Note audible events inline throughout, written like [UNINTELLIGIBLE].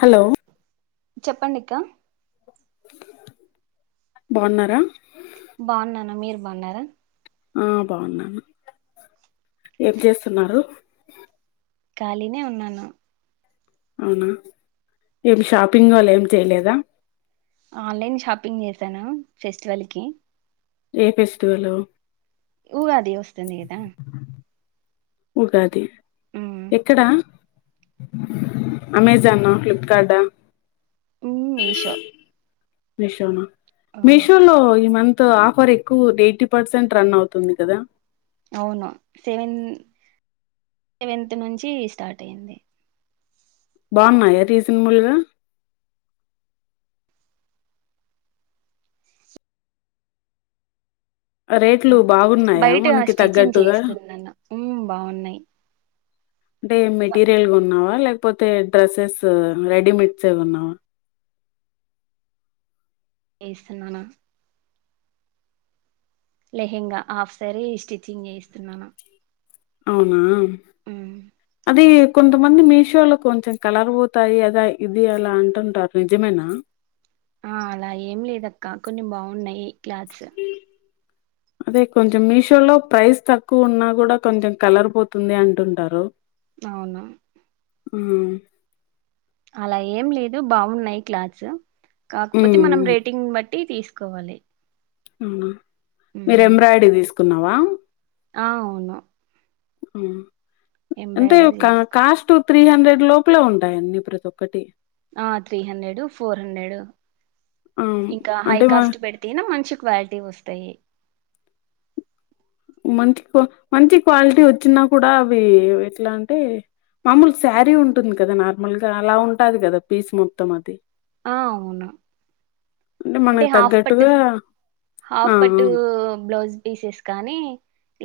Hello చెప్పండి అక్క బావున్నారా బావున్నాను మీరు బావున్నారా ఊ బావున్నాను ఏం చేస్తున్నారు. ఖాళీనే ఉన్నాను అవునా ఏం షాపింగ్ వాల్ ఏం చేయలేదా ఆన్లైన్ షాపింగ్ చేసాను ఫెస్టివల్ కి ఏ ఫెస్టివలు ఉగాది వస్తుంది గదా ఉగాది ఎక్కడా అమెజానా ఫ్లిప్కార్టా ఉమ్, మీషో మీషోనా అవును మీషో లో ఈ మంత్ తో ఆఫర్ ఎక్కువ ఎయిర్టీ పర్సెంట్ రన్ అవుతుంది కదా అవును సెవెన్ సెవెన్త్ నుంచి స్టార్ట్ అయ్యింది బాగున్నాయా రీజన్బుల్గా రేట్లు బాగున్నాయా బయట ఆ మనకి స్టిచ్చింగ్ తగ్గట్టుగా చేయిస్తున్నాను బావున్నాయి అంటే మెటీరియల్ గోన్నావా అ లేకపోతే రెడిమెడ్స్ ఎమన్న చేస్తున్నానా లెహెంగా హాఫ్ సారీ స్టిచ్చింగ్ వేయిస్తున్నాను అవునా, అది కొంతమంది మీషోలో కొంచెం కలర్ పోతాయి అదా ఇది అలా అంటుంటారు నిజమేనా ఆ అలా ఏం లేద అక్క కొన్ని బాగున్నాయి క్లాత్స్ అదే కొంచెం మీషో లో ప్రైస్ తక్కువ ఉన్నా కూడా కొంచెం కలర్ పోతుంది అంటుంటారు అవునా మ్... అలా ఏం లేదు బాగున్నాయి క్లాస్ కాకపోతే మనం హ్మ్ రేటింగ్ బట్ టీ తీసుకోవాలి అవునా మీరు మ్మ్ ఎంబ్రాయిడరీ తీసుకున్నా వా ఆ అవును అ అంటే ఎంబ్రాయిడరీ తీసుకో కాస్ట్ త్రీ హండ్రెడ్ లోపలే ఉంటాయిన్నీ ప్రతి ఒక్కటి ఆ త్రీ హండ్రెడ్ ఫోర్ హండ్రెడ్ ఆ ఇంకా హై అంటే మా కాస్ట్ పెడితేనా మంచి క్వాలిటీ వస్తాయి మంచి క్వా.. మంచి క్వాలిటీ వచ్చినా కూడా అవి ఎట్లా అంటే మామూలు సారీ ఉంటుంది కదా నార్మల్ గా అలా ఉంటుంది కదా పీస్ మొత్తం అది ఆ అవును అంటే మనకు హాఫ్ పట్టు తగ్గట్టుగా ఆ! హాఫ్ ఆ! పట్టు బ్లౌజ్ పీసెస్ కానీ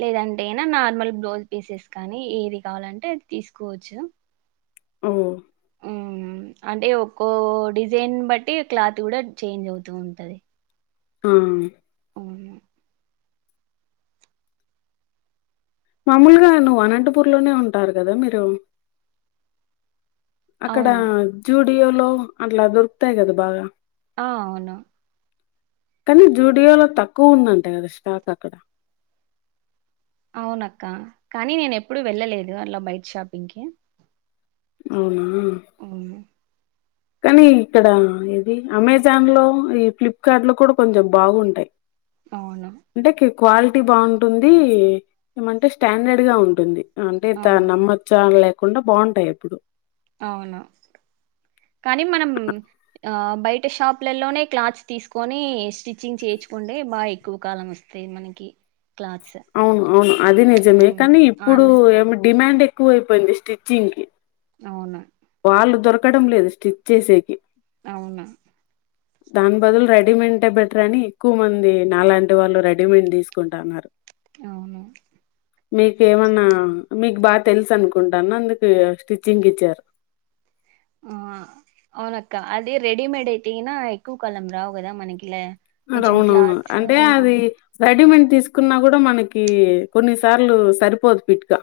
లేదంటే ఏనా నార్మల్ బ్లౌజ్ పీసెస్ కానీ ఏది కావాలంటే అది తీసుకోవచ్చు ఓ మ్... అంటే ఒక్కో డిజైన్ బట్టి క్లాత్ కూడా చేంజ్ అవుతూ ఉంటది హు అవును మామూలుగా నువ్వు అనంతపూర్ లోనే ఉంటారు కదా మీరు అక్కడ అవును జూన్ డియో లో అట్లా దొరుకుతాయి కదా బాగా ఆ అవును కానీ జూడియోలో తక్కువ ఉందంట కదా స్టాక్ అక్కడ అవున అక్క కానీ నేను ఎప్పుడు వెళ్ళలేదు అట్లా బైట్ షాపింగ్ కి అవునా ఔను కానీ ఇక్కడ ఏది అమెజాన్ లో ఈ ఫ్లిప్కర్ట్ లో కూడా కొంచెం బాగుంటాయి అవునా అంటే కి క్వాలిటీ బాగుంటుంది ఏమంటే స్టాండర్డ్ గా ఉంటుంది అంటే తా అవును నమ్మొచ్చా లే కాకుండా బాగుంటాయి ఎప్పుడు అవునా కానీ మనం ఆ బయట షాపులలోనే క్లాత్ తీసుకొని స్టిచ్చింగ్ చేయించుకుంటే బాగా ఎక్కువ కాలం వస్తాంది మనకి క్లాత్స్ అవును అవును అది నిజమే ఉమ్ కానీ ఇప్పుడు ఆన్లైన్ ఏమి డిమాండ్ కు [UNINTELLIGIBLE] స్టిచింగ్కి అవును వాళ్ళ దొరక్క ఎక్కడం లేదు స్టిచ్ చేసేకి అవున దాని బదులు రెడీమెంటే బెటర్ అని ఎక్కువ మంది నాలాంటి వాళ్ళు రెడీమేడ్ తీసుకుంటాన్నారు. అవును మీకేమన్నా మీకు బా తెలుసనుకుంటాన్న అందుకే స్టిచ్చింగ్ ఇచ్చారు. ఆ అవునక్క అదే రెడిమేడ్ అయితేగిన ఎక్కువ కాలం రావు కదా మనకిల అవునవును అంటే అది రెడిమెంట్ తీసుకున్నా కూడా మనకి కొన్ని సార్లు సరిపోదు పిట్ గా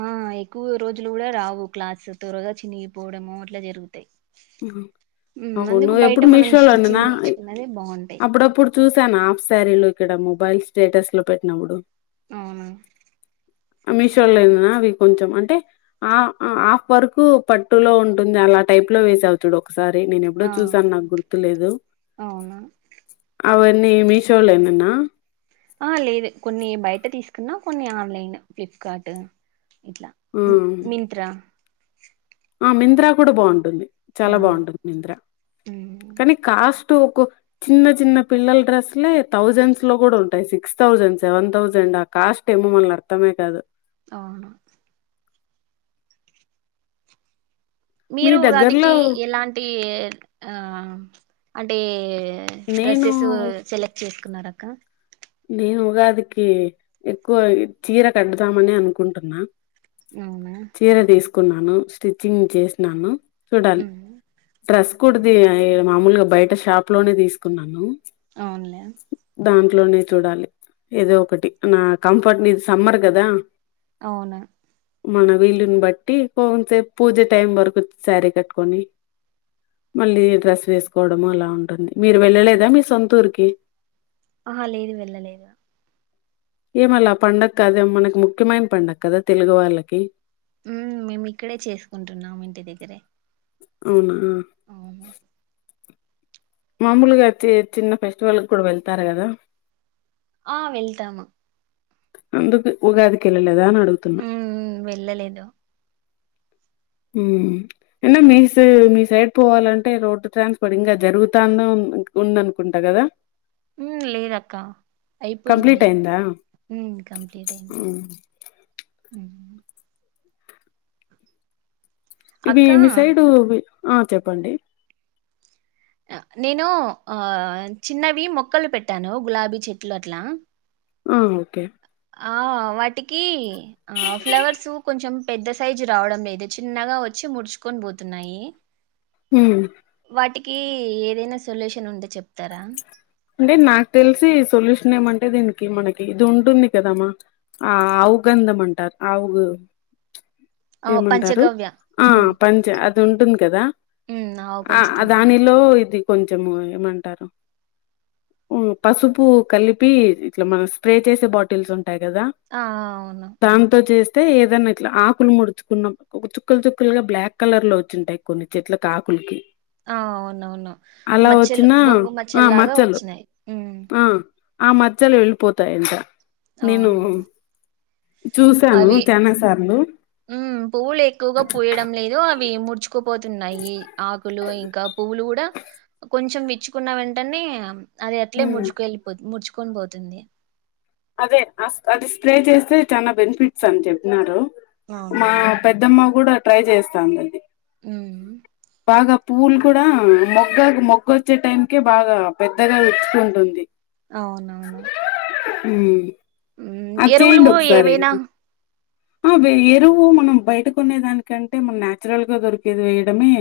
ఆ ఎక్కువ రోజులు కూడా రావు క్లాత్స్ త్వరగా చినిగిపోవడము అట్లా జరుగుతయి. ఆ అవును ఎప్పుడు మనం మిషోలో నేనా స్టిచ్చింగ్ నేర్చుకున్నది బాగుంటాయి అప్పుడప్పుడు చూసాను ఆఫ్ సారీలు ఇక్కడ మొబైల్ స్టేటస్ లో పెట్టినప్పుడు అవునా అ మిషోలొనె నా అవి కొంచం అన్ టే అ ఆఫ్ వర్కు పట్టులో ఉంటుంది అలా టైప్ ప్ లో వేసావు చూడు ఒక్ కసారి నేను ఎప్పుడో ఆ చూసాను నాకు గుర్తులేదు. అవునా అవన్నీ మీషోలొనె నా ఆ లేదు కొన్ని బయట తీసుకున్నా కొన్ని ఆన్లైన్ ఫ్లిప్కార్ట్ ఇట్ల ఆ మింత్రా ఆ మింత్రా కూడా బాగుంటుంది. చాలా అవును బాగుంటుంది మింత్రా మ్మ్ కానీ కాస్ట్ అటు ఒక చిన్న చిన్న పిల్లల డ్రెస్లే తౌజండ్స్ లో కూడా ఉంటాయి సిక్స్ తౌసండ్ సెవెన్ తౌజండ్ ఆ కాస్ట్ ఏమో మల్ల అర్థమే కాదు. అవును మీ మీరు ఉగాదికి దగ్గరలో ఎలాంటి ఆ అంటే నేను డ్రస్సేస్సు సెలెక్ట్ చేస్ కున్నారా అక్క నేను ఉగాదికి ఎక్కువ చీర కడదామనే అనుకుంటున్నా అవునా కున్నాను స్టిచ్చింగ్ చేసినాను. చూడాలి. మ్మ్ డ్రస్ కూడ తీ మాములుగా బయట షాప్ లోనే తీసుకున్నాను. అవున్లె దాంట్లోనె చూడాలి ఏదో ఒకటి నా కంఫర్ట్ మీద సమ్మర్ కదా అవున మన వీలుని బట్టి కొన్సేపు పూజ టైం వరకు సారీ కట్టుకొని మళ్ళీ డ్రస్ వేసుకోవడము అలా ఉంటుంది మీరు వెళ్ళలేదా మీ సొంతూర్కి? ఆహా లేదు వెళ్ళలేదు. ఏం అలా పండగ కదా అది మనకి ముఖ్యమైన పండగ కదా తెలుగు వాళ్ళకి. హుమ్ మేము ఇక్కడే చేసుకుంటున్నాం ఇంటి దగ్గరె అవునా ఆహ్ మామూలుగైతే చిన్న ఫెస్టివల్ కూడా వెళ్తారు కదా ఆ వెళ్తాము అందుకు ఉగాదికి వెళ్లలే లేదా అడుగుతున్నా మ్మ్ వెళ్ళలేదు హు ఎందుకు మీ సె మీ సైడ్ పోవాలంటే, రోడ్డు ట్రాన్స్పోర్ట్ ఇంకా జరుగుతాంద ఉందనుకుంటా కదా హు లేదక్క కంప్లీట్ అయిపోయింది అయిందా? హు కంప్లీట్ అయింది హ్మ్. ఇవి అక్క మీ సైడువి ఆ చెప్పండి నేను ఆ చిన్నవి మొక్కలు పెట్టాను గులాబీ చెట్లు అట్లా ఆ ఓకే ఆ వాటికి ఆ ఫ్లవర్స్ కొంచం పెద్ద సైజు రావడం లేదు, చిన్నగా వచ్చి ముడుచుకొని పోతున్నాయి. హు వాటికి ఏదైనా సొల్యూషన్ ఉంటే చెప్తారా అంటే నాకు తెలిసి సొల్యూషన్ ఏమంటే దీనికి మనకి ఇది ఉంటుంది కాదమ్మా, ఆ ఆవు గంధం అంటారు ఆవు ఆ ఏమంటారు పంచగవ్య ఆ మ్మ్ పంచ ఆత్ ఉంటుంద్ కదా మ్మ్ ఆవు ఆ పంచితం దానిలో ఇది కొంచం ఏమంటారు ఉ పసుపు కలిపి ఇట్లా మన స్ప్రే చేసే బాటిల్స్ ఉం టాయి కదా ఆ అవును తాంతో చే అయితే ఏదన్నా ఇట్లా ఆకులు ముడుచుకున్న, ఒక చుక్కలు చుక్కలుగా బ్లాక్ కలర్ లో వచ్చింటాయి కొన్ని చెట్లకుకి ఆకులకి ఆ అవునవును అలా మచ్చలు వచ్చిన బొంగు ఆ మచ్చలాగా మచ్చలు వచ్చిన్ యి మ్ ఆ ఆ మచ్చలు వెళ్ళిపోతాయంట నేను అవును చూసాను అవి చానా సార్లు హ్మ్ పువ్వులు ఎక్కువగా పూయడం లేదు అవ్ ముడ్చుకుపోతున్నాయి ఈ ఆకులు ఇంక పువ్వులు కూడ కొంచం విచ్చుకున్న వెంటనే అది అట్లే ఉమ్ ముడ్చుకేలిపోద్ ముడుచు కొనిపోతుంది అదే అస్ అది స్ప్రే చేస్తే చానా బెనిఫిట్స్ అని చెప్నారు మా అవునవును పెద్దమ్మా గూడ ట్రై చేస్తాంలెండి హ్మ్ బాగా పువ్వుల్ కూడ మొగ్గకు మొగ్గోచ్చే టైంకే బాగా పెద్దగ విచ్చుకుంటుంది అవునా హ్మ్ అద్ చేయండి ఒకసారి ఏవైనా ఆహ్ వే ఎరువు మనం బయట కొనే దానికంటే మనం నాచురల్గా దొరికేది వేయడమే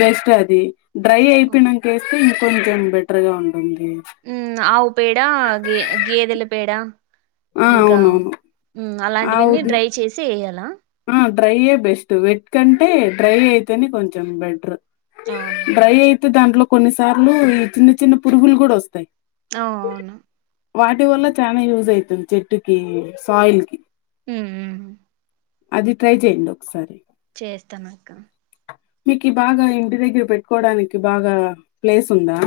బెస్ట్ అది. డ్రై అయిపోయినంకేత్తే ఇం కొంచం బెటర్గా ఉంటుం ఉమ్ ఆవు పేడ గే గేదెల పేడ ఆ అవునవును అలాంటివెన్నీ డ్రై చేసి ఎయాల ఆహ్ డ్రైయే బెస్ట్ వెట్ కంటే డ్రై అయితేనే కొంచం బెట్రు డ్రై అవునవును అయితే దాంట్లో కొన్నిసార్లు ఈ చిన్న చిన్న పురుగులు కూడ వ స్తాయి. ఆ అవును వాటి వల్ల చానా యూజ్ అయితుంది చెట్టుకి సాయిల్ కి హుమ్ ఊ అది ట్రై చేయండి ఒకసారి చేస్తానక్క మీకి బాగా ఇంటి దగ్గర పెట్టుకోడానికి బాగా ప్లేస్ ఉందా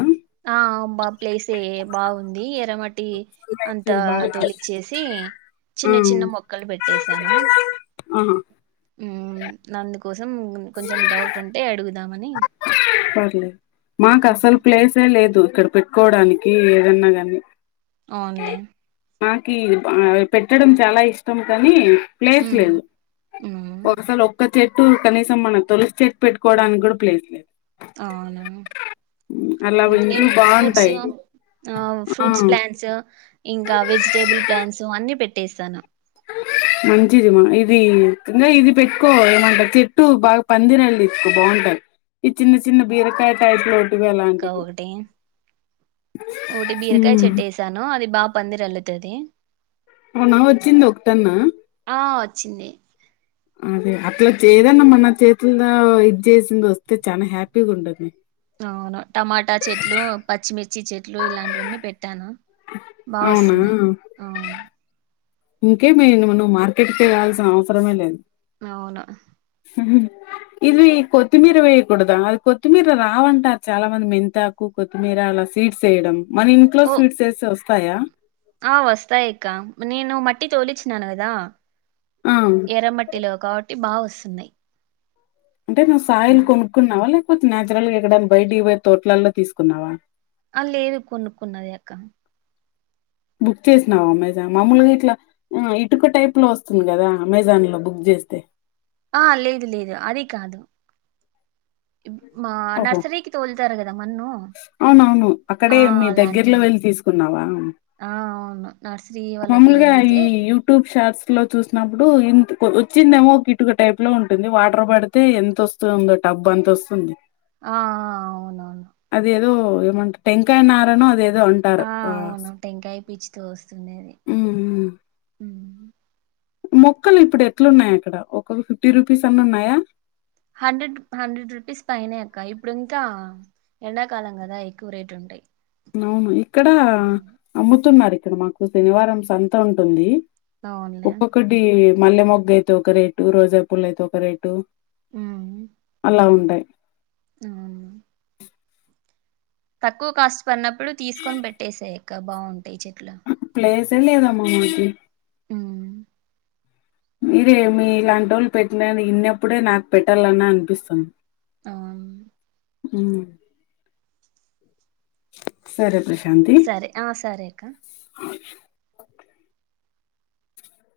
ఆ బా ప్లేసె బాగుంది ఎరమట్ ఇ అంతా చదువు బాగా తోలిచ్చేసి చిన్న ఆ చిన్న మొక్కలు పెట్టసాను. ఆహా ఉహ్ నందుకు. కోసం కొంచెం డౌట్ ఉంటే అడుగు. పర్లేదు మాకు అసలు ప్లేసే లేదు. ఇక్కడ పెట్టుకోవడానికి ఏదన్నా గాని ఆన్లైన్ నాకి ఆ పెట్టడం చాలా ఇష్టం కానీ ప్లేస్ ఉమ్ లేదు ఉమ్ ఒక్కలఒక్కత్ చెట్టు కనీసం మన తొలసి చెట్టు పెట్టుకోవడానికి కూడా ప్లేస్ లేదు అవునా ఉమ్, అలా ఇంట్లు నేను ఫ్రూట్స్ బాగుంటాయి ఆ ఫ్రూట్స్ ప్లాంట్స్ ఇంకా వెజిటేబుల్ ప్లాంట్స్ అన్ని పెడతా టేసనా మంచిది మా ఇది ఇది పెట్టుకో ఏమంటారు. చెట్టు బాగా పందిరల్లిచ్చుకో బాగుంటది. ఈ చిన్న చిన్న బీరకాయ టైప్ లో ఇంకా ఓకటి ఓటి బీరకాయ ఉమ్. చెట్టు వేసాను అది బాగప పందిరల్లుతది అవునా వచ్చిందా ఒకటన్నా ఆ వచ్చింది అదే అట్లా ఏదన్నా మన చేతుల్ద ఇది చేసింది వస్తే చానా హ్యాపీగా ఉంటుంది అవున్ టమాటా చెట్లు పచ్చిమిర్ మిర్చి చెట్లు ఇలాంటివన్నీ పెట్ పెట్టాను అవునా బావొస్తున్నాయి అవును ఇంకేమి నువు నువ్వు మార్కెట్కి వెళ్ళాల్సిన అవసరమే లేదు అవును ఇది కొత్తిమీర వేయకూడదా అది కొత్తిమీర రావంటారు చాలా మంది మెంతాకు కొత్తిమీర అలా సీడ్స్ వేయడం మన ఇంట్లో ఓ సీడ్స్ వేస్తే వస్ వస్తాయా ఆ వస్తాయి అక్క నేను మట్టి తోలిచ్చినాను కదా ఆ ఎరమట్టి లో కాబ కాబట్టి బాగా వస్తున్నాయి అంటే నువ్వు సాయిలు ఉమ్. కొనుక్కున్నావా నాచురల్ గా ఎక్కడైనా బయటి పోయి తోట్లల్లో తీసుకున్నావా అ లేదు కొనుక్కున్నదే అక్క బుక్ చేసినావ అమెజాన్ మామూలుగా ఇట్లా ఇటుక టైప్ లో వస్తుంది కదా అమెజాన్ లో బుక్ చేస్తే ఆ లేదు లేదు అది కాదు ఇప్- మా ఓహో నర్సరీకి తోలుతారు కదా మన్ను అవునవును అక్కడే ఆ మీ దగ్గరలో అలాంటిది వెళ్ళి తీసుకున్నావా ఆ అవును నర్సరీ వాళ్ళకి మామూలుగా అడిగితే ఈ యూట్యూబ్ షాట్స్ లో చూసినప్పుడు ఇంత వచ్చిందేమో ఒక ఇటుక టైప్ లో ఉంటుంది వాటర్ పడితే ఎంత వస్తుందో టబ్బ అంత వస్తుంది ఆ అవునవును అదేదో ఏమంట టెంకాయ నారనో అదేదో ఏదో అంటారు ఆ వస్తుండేది ఉమ్ మొక్కలు ఇప్పుడు ఎట్లున్నై అక్కడ ఒక్కటి ఫిఫ్టీ రూపీస్ అన్న ఉన్నాయా హండ్రెడ్ రూ హండ్రెడ్ రూపీస్ పైనే అక్క ఇప్పుడు ఇంకా ఎండాకాలం కదా ఎక్కువ రేట్ ఉంటాయి అవును ఇక్కడ అమ్ముతున్నారీ ఇక్కడ మాకు శనివారం సంత ఉంటుంది అవునులే ఒక్కొక్కటీ మల్లె మొగ్గ అయితే ఒక రేటు రోజా పూలు అయితే ఒక రేటు అలా ఉంటాయి ఆ తక్కువ కాస్ట్ పన్నప్పుడు తీసుకొని పెట్టేసేయ్ ఇంకా బాగుం ఈ చెట్లు తెలియదు అమ్మ మాకి ఆ మీరే మీ లాంటోళ్లు పెట్టిననీ విన్నప్పుడే నాకు పెట్టాలని అనిపిస్తుంది అవున హ్మ్ సరే ప్రశాంతి సరే ఆ సరే అక్క